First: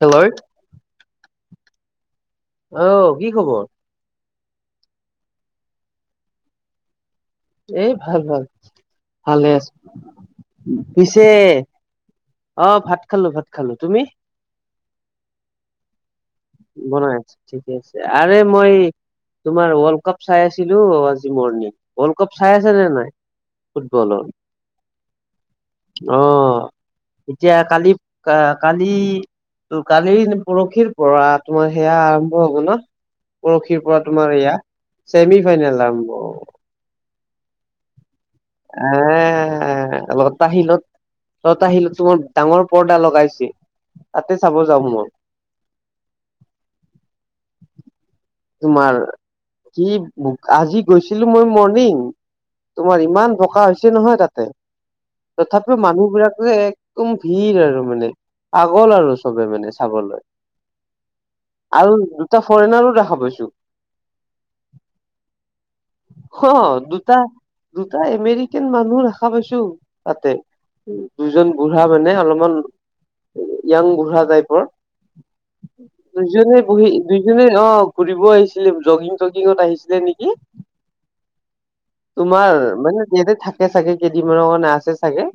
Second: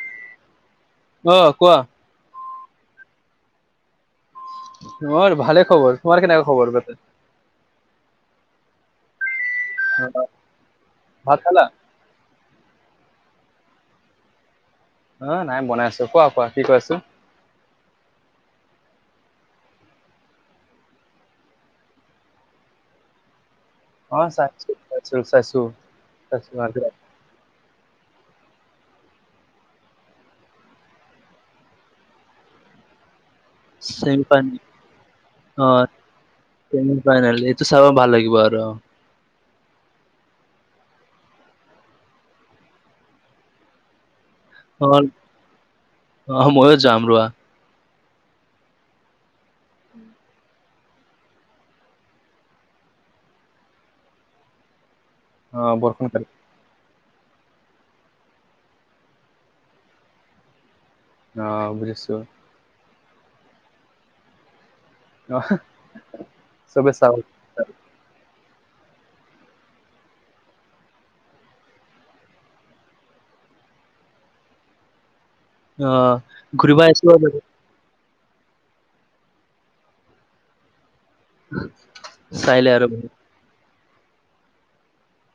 Hello অ কোৱা অহ কি খবৰ তোমাৰ ভালে খবৰ তোমাৰ কেনেকা খবৰ বোৰ এই ভাল ভাল ভালে আছো অ পিছে ভাত খালা অ ভাত খালো ভাত খালো তুমি অ নাই বনাই আছো কোৱা কোৱা কি কৈছো বনাই ঠিকে আছে আৰে মই তোমাৰ ৱৰ্ল্ড কাপ চাই আছিলো আজি মৰ্ণং ৱৰ্ল্ড কাপ চাই আছে নে নাই অ ফুটবলৰ চাইছো চাইছো অ এতিয়া কালি কালি ত কালি পৰহিৰ পৰা তোমাৰ সেয়া আৰম্ভ হব ন পৰশিৰ পৰা চেমি তোমাৰ এয়া ফাইনেল ছেমি ফাইনেল আৰম্ভ হব পাই এইটো ছাৰ ভাল লাগিব আৰু এ লতা শিলত লতা শিলত তো মোৰ ডাঙৰ পৰ্দা লগাইছে তাতে চাব যাওঁ অ মই অ ময়ো যাম ৰোৱা তোমাৰ কি আজি গৈছিলো মই মৰ্ণিং তোমাৰ ইমান বোকা হৈছে নহয় তাতে অ তথাপিও বৰষুণ মানুহ কাল, বিলাকে একদম ভিৰ আৰু মানে পাগল আৰু চবে মানে চাবলৈ অ আৰু বুজিছো দুটা ফৰেনাৰো দেখা পাইছো অ অ চবে চাব দুুটা দুটা এমেৰিকান মানুহ দেখা পাইছো তাতে দুজন বুঢ়া মানে অলপমান য়াং বুঢ়া টাইপৰ অ দুজনে ঘূৰিব বহি আহিছো আৰু দুইজনে অ ফুৰিব আহিছিলে জগিং চগিঙত আহিছিলে নেকি তোমাৰ চাইলে আৰু মানে ইয়াতে থাকে চাগে কেইদিনমানৰ কাৰণে আছে চাগে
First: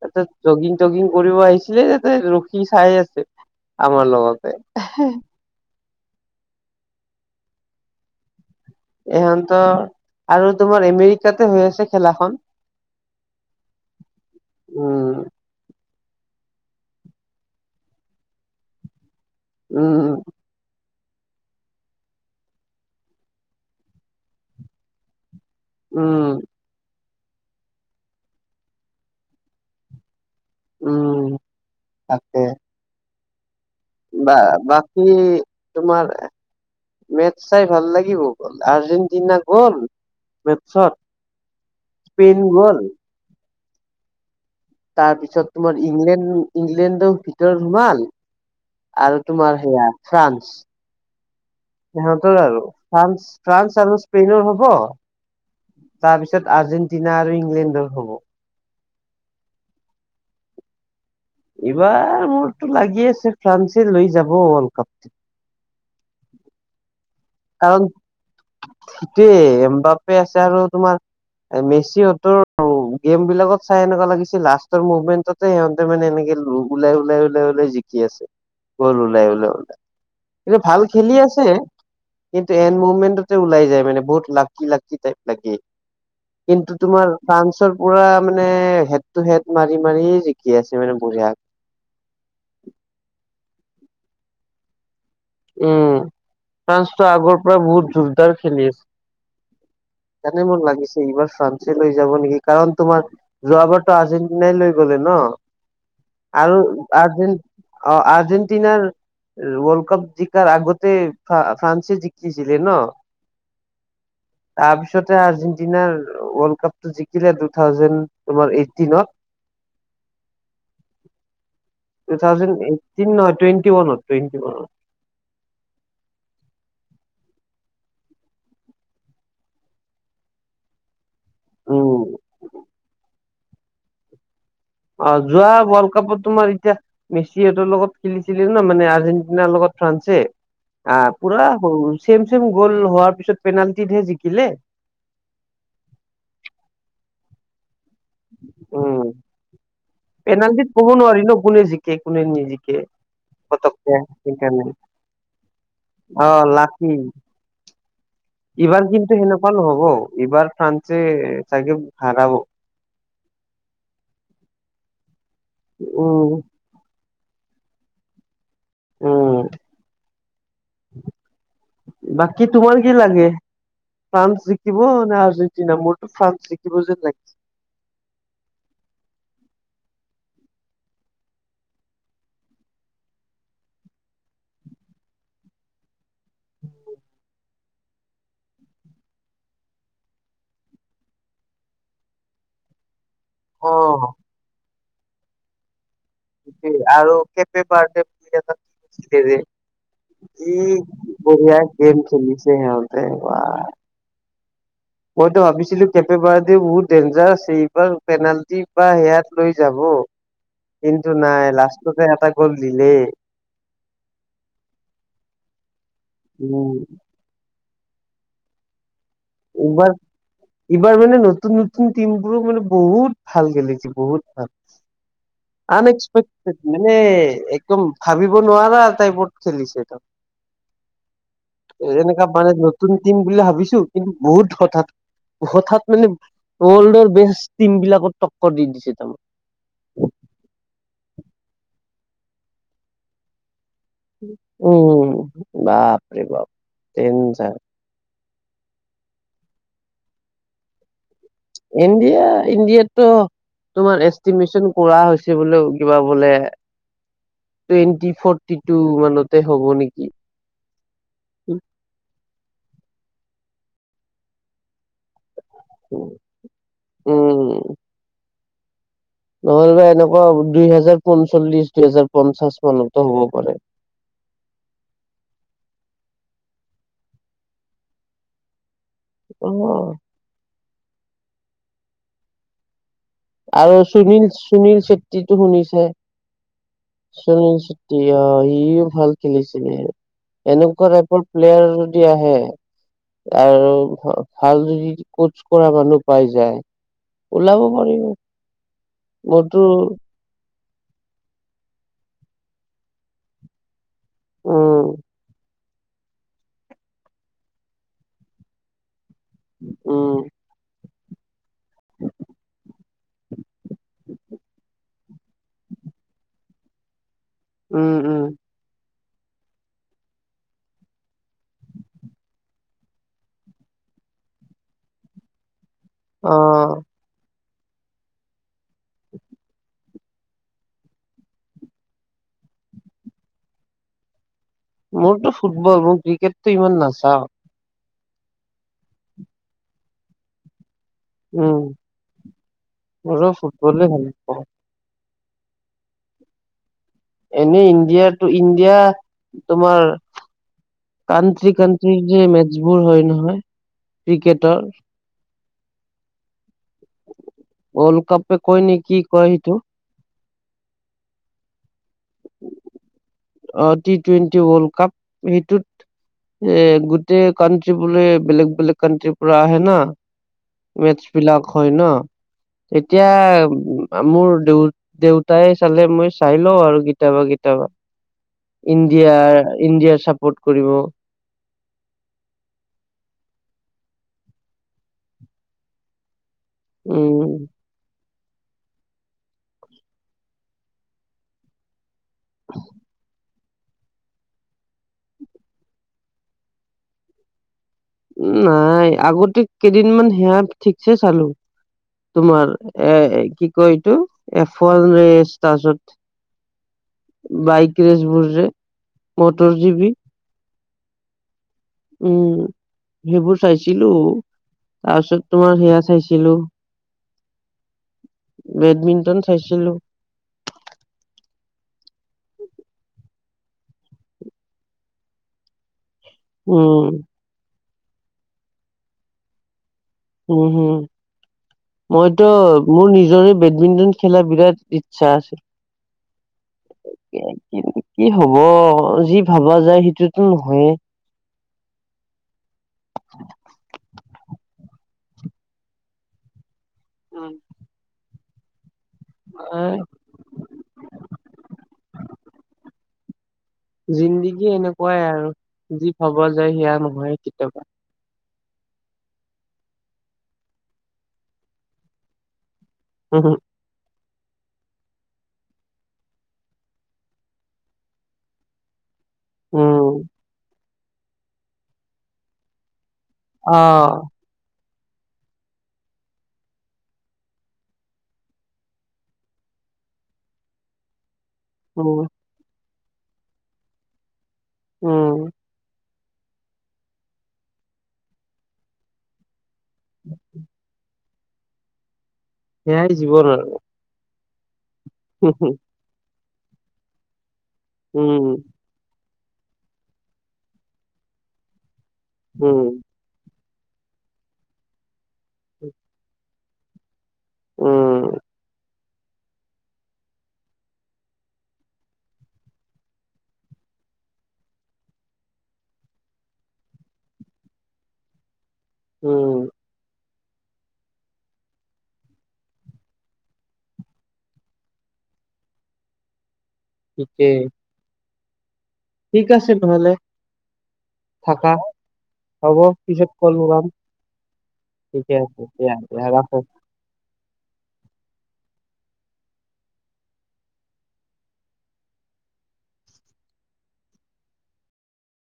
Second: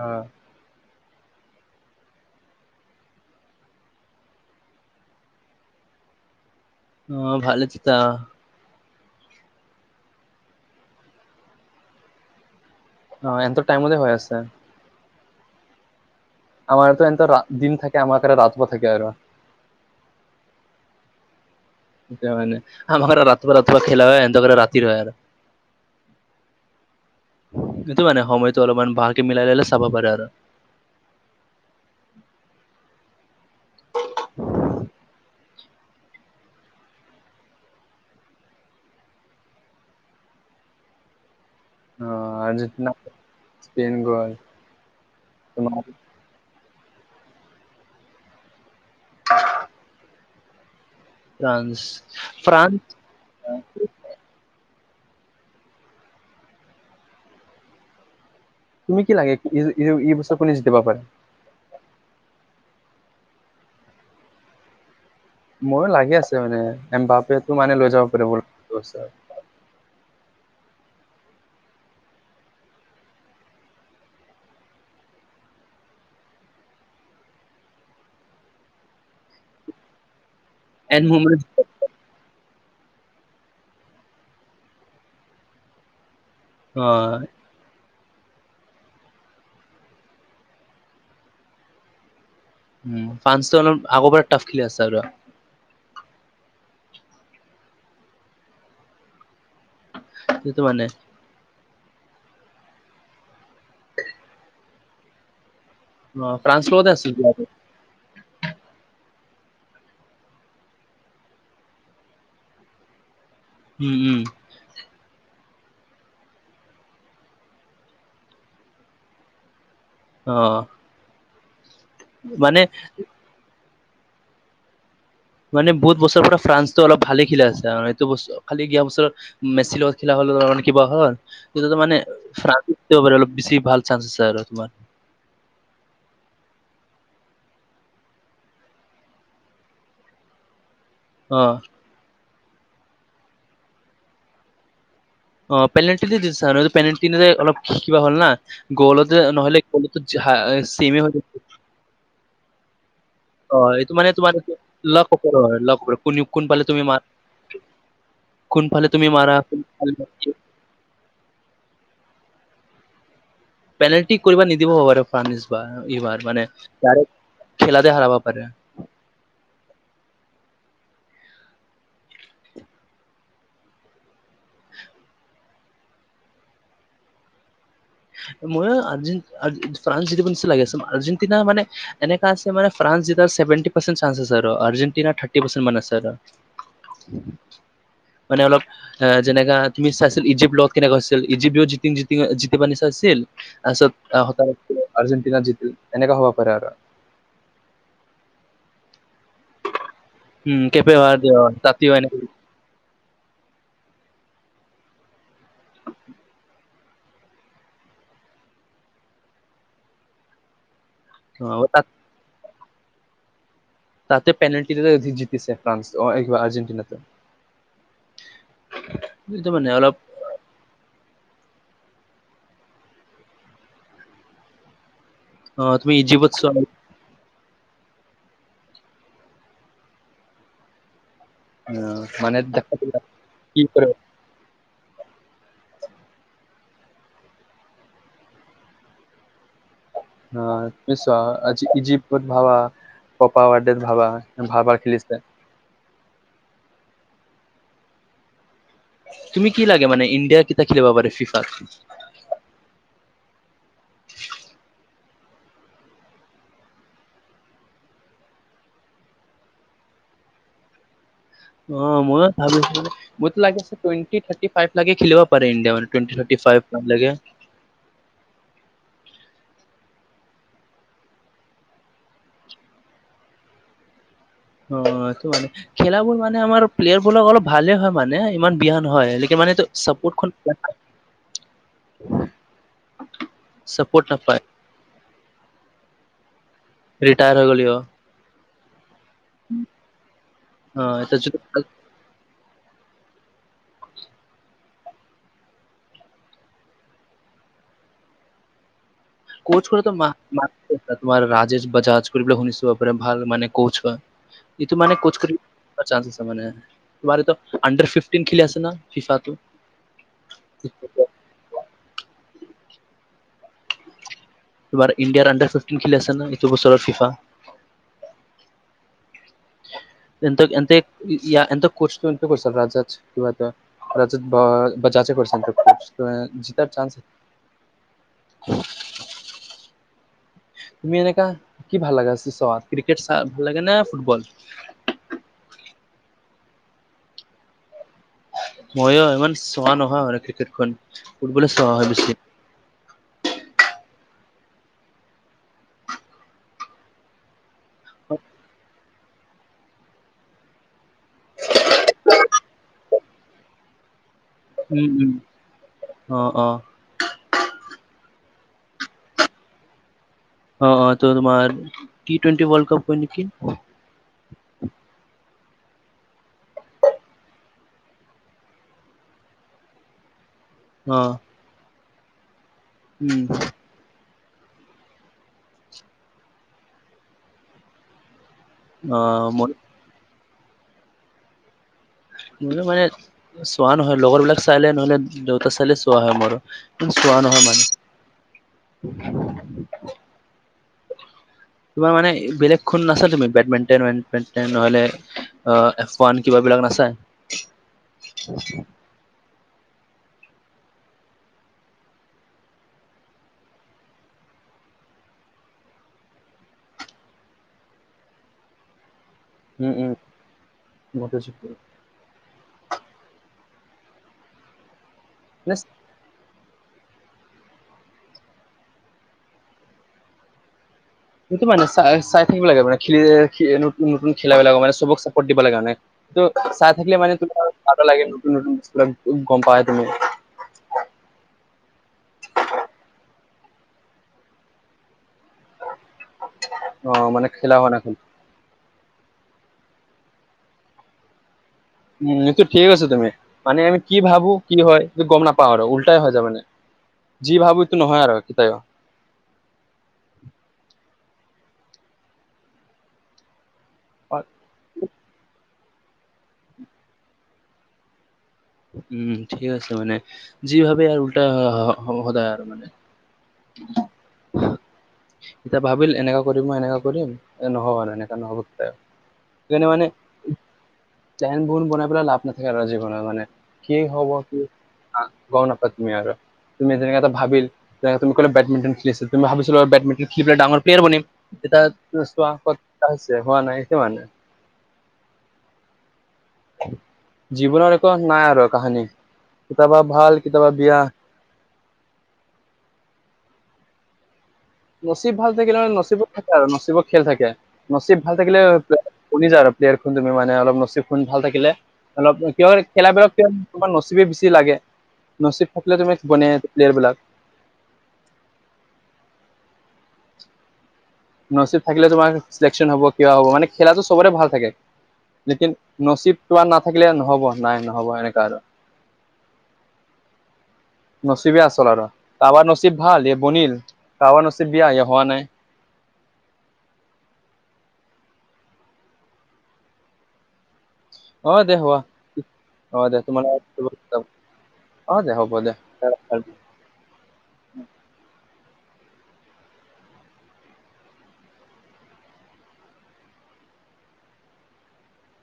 অ এতে জগিং টগিং কৰিব আহিছিলে তাতে ৰখি চাই আছে আমাৰ লগতে অ ভালে থিতা ইহঁতৰ আৰু তোমাৰ এমেৰিকাতে হৈ আছে খেলাখন। অ' ইহঁতৰ টাইমতে হৈ আছে। উম। [unintelligible] দিন থাকে, আমাৰ কাৰ ৰাতবা থাকে আৰু। উম, উ। তাকে মানে আমাৰ [unintelligible] খেলা হয় এনতৰ ৰাতি হয় আৰু। উম। [unintelligible] মানে সময়টো অলপমান ভালকে মিলাই ললে চাব পাৰে আৰু। উম। তাকে। বা বাকী তোমাৰ মেটচ চাই ভাল লাগিব, আৰ্জেণ্টিনা গ'ল মেচত স্পেইন অ' গ'ল আৰ্জেণ্টিনা স্পেইন গ'ল। তাৰপিছত তোমাৰ ইংলেণ্ড ইংলেণ্ডৰ ভিতৰত সোমাল আৰু তোমাৰ সেয়া ফ্ৰান্স। ফ্ৰান্স সিহঁতৰ আৰু ফ্ৰান্স ফ্ৰান্স আৰু স্পেইনৰ হ'ব তাৰপিছত আৰ্জেণ্টিনা আৰু ইংলেণ্ডৰ হ'ব। তুমি কি লাগে এ-এ-এই বছৰ কোনে জিকিব পাৰে? এইবাৰ মোৰতো লাগি আছে ফ্ৰান্সে লৈ যাব ৱৰ্ল্ড কাপটো। ময়ো লাগি আছে মানে এম্বাপেত কাৰণ সেইটোৱেই এম বাপে আছে আৰু তোমাৰ মেচিহঁতৰ গেমবিলাকত চাই এনেকুৱা লাগিছিল লাষ্টৰ মুভমেন্টত তে সিহঁতে মানে এনেকে ওলাই ওলাই ওলাই ওলাই জিকি আছে, গ'ল ওলাই ওলাই ওলাই। [unintelligible] ভাল এন খেলি মুমেণ্ট আছে। কিন্তু এন্ড মুভমেণ্টতে ওলাই যায় মানে বহুত লাকি লাকি টাইপ লাগে। কিন্তু অ তোমাৰ ফ্ৰান্স [unintelligible] পুৰা মানে হেড টু হেড মাৰি মাৰি জিকি আছে মানে বঢ়িয়া উম, ফান্সটো অলপ আগৰ পৰা টাফ খেলি আছে আৰু। উম, ফ্ৰান্সটো আগৰ পৰা বহুত জোৰদাৰ খেলি আছ জানে সেইটো মৰ মানে লাগিছে এইবাৰ ফান চে লৈ যাব নেকি কাৰণ তোমাৰ যোৱাবাৰটো আৰ্জেন্টিনাই লৈ গলে ন'। অ আৰু ফ্ৰান্স লগতে আছিল আৰ্জেন অ' আৰ্জেণ্টিনাৰ ৱৰ্ল্ড কাপ জিকাৰ আগতে ফা-ফ্ৰান্সে জিকিছিলে ন'? উম, উম। তাৰপিছতে আৰ্জেণ্টিনাৰ ৱৰ্ল্ড কাপটো জিকিলে টু থাউজেণ্ড তোমাৰ এইটিনত। [inaudible] অ'। টু থাউজেণ্ড মানে এইটটিন নহয়, টুৱেনতি ওৱানত টুৱেন্টি ওৱানত। মানে বহুত বছৰৰ পৰা ফ্ৰান্সটো অলপ ভালে খেলি আছে আ, এইটো বছ খালি গিয়া বছৰত মেচিৰ লগত খেলা হ'ল তাৰ কাৰণে কিবা হ'ল তেতিয়াটো মানে উম ফ্ৰান্স [unintelligible] অলপ বেছি ভাল চান্স আছে আৰু তোমাৰ। অ' যোৱা বৰ্ল্ড কাপত তোমাৰ এতিয়া মেছিহঁতৰ লগত খেলিছিলি ন' মানে আৰ্জেণ্টিনাৰ লগত ফ্ৰান্সে আ, অ পুৰা হ চেম চেম গ'ল হোৱাৰ পিছত পেনাল্টিত হে জিকিলে। অ' পেনেলটি দি [unintelligible] আৰু পেনেলটি নিদি অলপ কিবা হল না উম, গলতে নহলে [unintelligible] কে কোনেও নিজিকে। অ এইটো পতককে মানে তোমাৰ সেই লক ওপৰৰ হয় লক ওপৰৰ কোন কাৰণে অ কোনফালে তুমি লাকি। মাৰা কোনফালে এইবাৰ তুমি কিন্তু মাৰা সেনেকুৱা নহ'ব এইবাৰ ফ্ৰান্সে চাগে হাৰাব। পেনাল্টি কৰিব নিদিবব পাৰে ফাৰ এইবাৰ উম মানে ডাৰেক্ট খেলাতে হাৰব পাৰে। উম বাকী তোমাৰ কি লাগে? ফ্ৰান্স জিকিব নে আৰ্জেণ্টিনা মোৰতো ফ্ৰান্স জিকিব যেন লাগিছে। মইও ফ্ৰান্স য নি লাগি আ আৰ্জেণ্টিনা মানে এনেকা আছে মানে ফ্ৰান্স জিকাৰ ছেভেনটি পাৰ্চেন চানছ আছে আৰু আৰ্জেন্টিনাৰ থাৰ্টি পাৰ্চেন মান আছে আৰু উম মানে অলপ এ যেনেকা তুমি চাইছিল ইজিপ্ট লগত কেনেকুৱা আছিল ইজিপ্তৰ [unintelligible] চাইছিল অ তাৰপিছত আৰ্জেণ্টিনা জিতিল এনেকুৱা হ'ব। আৰু কে [unintelligible] বাৰে কি উম কেপে হোৱাৰ দিয়ক, বহৰীয়া তাতেও গেম এনে খেলিছে হেহতে বা। মইতো ভাবিছিলো কেপে বাৰ দি বহুত ডেঞ্জাৰ আছে এইবাৰ পেনাল্টি বা সেয়াত লৈ যাব। কিন্তু নাই তাত লাষ্টতে এটা গ'ল দিলে। তাতে পেনালটি লৈ জিতিছে ফ্ৰান্স অ এই কিবা উম আৰ্জেণ্টিনাটো। এইটো মানে উবাৰ। অলপ এইবাৰ মানে নতুন নতুন টিমবোৰো মানে বহুত ভাল খেলিছে বহুত ভাল। অ তুমি ইজিপ্তত আনএক্সপেক্টেড চোৱা ন। মানে একদম ভাবিব নোৱাৰা তাইপট খেলিছে এডম। অ, এনেকা বোলে মানে দেখা নতুন টিম বুলি কি ভাবিছো কৰে কিন্তু বহুত হঠাৎ হঠাৎ মানে ৱৰ্ল্ডৰ বেষ্ট টিম বিলাকত টক্কৰ দি দিছে একদম। অ পছ আজি ইজিপ্তত ভাবা। পাপা ৱাৰডে ভাবা ভাবা উম খেলিছে। বাপৰে বাপ ডেঞ্জাৰ। তুমি কি লাগে মানে ইণ্ডিয়া কেতিয়া খেলিব পাৰে ফিফাত? এয়া ইণ্ডিয়াততো তোমাৰ এষ্টিমেশচন কৰা হৈছে বোলে কিবা বোলে। টুৱেণ্টি ফৰ্টি টু মানতে হ'ব নেকি? অ মই ভাবো মই লাগে টুৱেন্টি থাৰ্টি ফাইভ লাগে খেলিব পাৰে ইণ্ডিয় মানে। থাৰ ফভ লাগে। উম নহলেবা এনেকুৱা দুই হেজাৰ পঞ্চল্লিশ দুই হোজাৰ পঞ্চাশ মানতো হ'ব পাৰে। অ সেইটো মানে খেলাাবোৰ মানে আমাৰ প্লেয়াৰ বোৰক অলপ ভালে হয় মানে ইমান বিহান হয় একে অ মানে চাপৰ্টখন [unintelligible] আৰু চাপৰ্ট সুনীল নাপায় সুনীল চেত্ৰীটো শুনিছে? ৰিটায়াৰ হৈ সুনীল গ'লেও চেত্ৰী অ সিও ভাল খেলিছিলে অ এনেকুৱা এতিয়া টাইপৰ যদি প্লেয়াৰ। যদি আহে। আৰু ভাল যদি ক'চ কৰা মানুহ পাই যায়। ওলাব পাৰিব। মোৰতো কোচ কৰে [unintelligible] তোমাৰ ৰাজেশ বাজাজ কৰিবাক শুনিছো, বাৰে ভাল মানে ক'চ হয়। এইটো উম মানে [unintelligible] কৰি চানছ আছে মানে, তোমাৰ এইটো আণ্ডাৰ ফিফ্টিন খেলি আছে ন। ফিফাটো। উম তোমাৰ ইণ্ডিয়াৰ আণ্ডাৰ ফিফটিন খেলি আছে না, এইটো বছৰত ফিফা। উম উম। হেঁতক এতে হেঁতক কৈছো বুলি [unintelligible] ৰাজা কিবা এটা ৰাজা বজাজে কৈছে। [unintelligible] ত অ জিতাৰ চান্স [inaudible] তুমি এনেকা কি ভাল লাগা হৈছে চোৱা ক্ৰিকেট ভাল লাগে নে ফুটবল? মোৰটো ফুটবল, মই ক্ৰিকেটতটো ইমান নাচাওঁ। মইয়ো ইমান চোৱা নহয় মানে ক্ৰিকেটখন, উম ফুটবলেই চোৱা হয় বেছিকে। মোৰো ফুটবলেই ভাল পাওঁ। এনেই ইণ্ডিয়াটো ইণ্ডিয়া তোমাৰ কানট্ৰি কানট্ৰিৰ যে মেচবোৰ হয় নহয়, ক্ৰিকেটৰ। উম উম, অ', অ'। ৱৰ্ল্ড কাপেই কয় নে কি কয় সেইটো? অ' অ', তোমাৰ টি টুৱেন্টি ৱৰ্ল্ড কাপ কয় নেকি। অ', টি টুৱেন্টি ৱৰ্ল্ড কাপ সেইটোত এই গোটেই কানট্ৰি বোলে, বেলেগ বেলেগ কানট্ৰিৰ পৰা আহে না। অ মেচ বিলাক হয় ন, এতিয়া মোৰ দেউ দেউতাই চালে, মই চাই লওঁ আৰু কেতিয়াবা কেতিয়াবা। ইণ্ডিয়া, উম অ ইণ্ডিয়াৰ চাপৰ্ট কৰিব। মোৰো মানে চোৱা নহয়, লগৰ বিলাক চালে ন'হলে দেউতাই চালে চোৱা হয় মোৰো। চোৱা নহয় ইমান উম তোমাৰ মানে বেলেগ খন নাচায় তুমি? বেডমিন্টন দেডমিন্টন নহলে এফ ওৱান কিবাবিলাক নাচায়? নাই, আগতে কেইদিনমান সেইয়া ঠিকছে চালো। তোমাৰ এ কি কয় এইটো? এফ ওৱান ৰে স্তাৰ্যত। বাইক ৰেছ বোৰ যে। মটৰ উম জিবি উম, বুজিছো। উম, সেইবোৰ চাইছিলো, তাৰপিছত তোমাৰ সেইয়া চাইছিলো বেডমিণ্টন চাইছিলো। সেইটো মানে চাই চাই থাকিব লাগে মানে, খেলি নতুন খেলাবিলাকক মানে চবক চাপৰ্ট দিব লাগে মানে। ত' চাই থাকিলে উম মানে তোমাৰ ভালো লাগে নতুন নতুন গম পোৱাই তুমি। উম, হুম। মইতো মোৰ নিজৰেই বেডমিন্টন খেলাৰ বিৰাট ইচ্ছা আছে। অ', মানে খেলা মানে কিন্তু তুমি? কি হ'ব, যি ভাবা যায়, সেইটোৱেতো নহয়ে। উম, এইটো ঠিকে কৈছা তুমি, মানে আমি কি ভাবো কি হয় এইটো গম নাপাও আৰু, উল্টাই হৈ যায় মানে। যি ভাবো সেইটো নহয় আৰু সেইটোৱে। এই অ- জিন্দাগী এনেকুৱাই আৰু, যি ভবা যায় সেইয়া নহয় কেতিয়াবা। উম ঠিকে কৈছা অমানে, যি ভাবে আৰু উল্টা হয় সদায় আৰু মানে। হুম হুম। [inaudible] এতিয়া ভাবিম এনেকা কৰিম মই এনেকা কৰিম, নহ'ব এনেকা নহ'ব কেতিয়াও। সেইকাৰনে মানে উম প্লেন বোৰ বনাই পেলাই লাভ নাথাকে আৰু যিকোনো মানে। অ কি হব কি গম নাপাই তুমি আৰু তুমি যেনেকাটো ভাবিল তুমি কলে বেডমিণ্টন খেলিছিলো তুমি ভাবিছিলো বেডমিণ্টন খেলি পেলাই ডাঙৰ প্লেয়াৰ বনিম। উম আছে, হোৱা নাই সেইটোৱে মানে। উম! জীৱনৰ একো নাই আৰু কাহানী! কেতিয়াবা ভাল, কেতিয়াবা বেয়া। সেয়াই জীৱন আৰু! নচীব ভাল থাকিলে মানে, নচীবত থাকে আৰু। নচীবত খেল থাকে, নচীব ভাল উম, থাকিলে! শুনি যা আৰু? প্লেয়াৰ খন তুমি মানে, অলপ নচীব খন ভাল থাকিলে, অলপ কিয় উম, খেলাবিলাক এতিয়া, তোমাৰ নচীবে বেছি লাগে! নচীব থাকিলে, তুমি বনে প্লেয়াৰ বিলাক। উম! নচীব থাকিলে, তোমাৰ ছিলেকশ্যন হ'ব, কিবা হ'ব! মানে, খেলাটো চবৰে ভাল থাকে। লেকিন, নচীব তোমাৰ নাথাকিলে নহ'ব, নাই নহ'ব এনেকুৱা আৰু। উম! নচীবে আচল আৰু! কাৰোবাৰ নচীব ভাল, এই বনিল! কাৰাবাৰ নচীব বেয়া, এই, হোৱা নাই। ঠিকেই! ঠিক আছে নহ'লে। অ থাকা। দে হোৱা হ'ব অ দে পিছত, তোমাৰ ক'ল লগাম। অ দে ঠিকে হ'ব আছে দিয়া! দে। [unintelligible]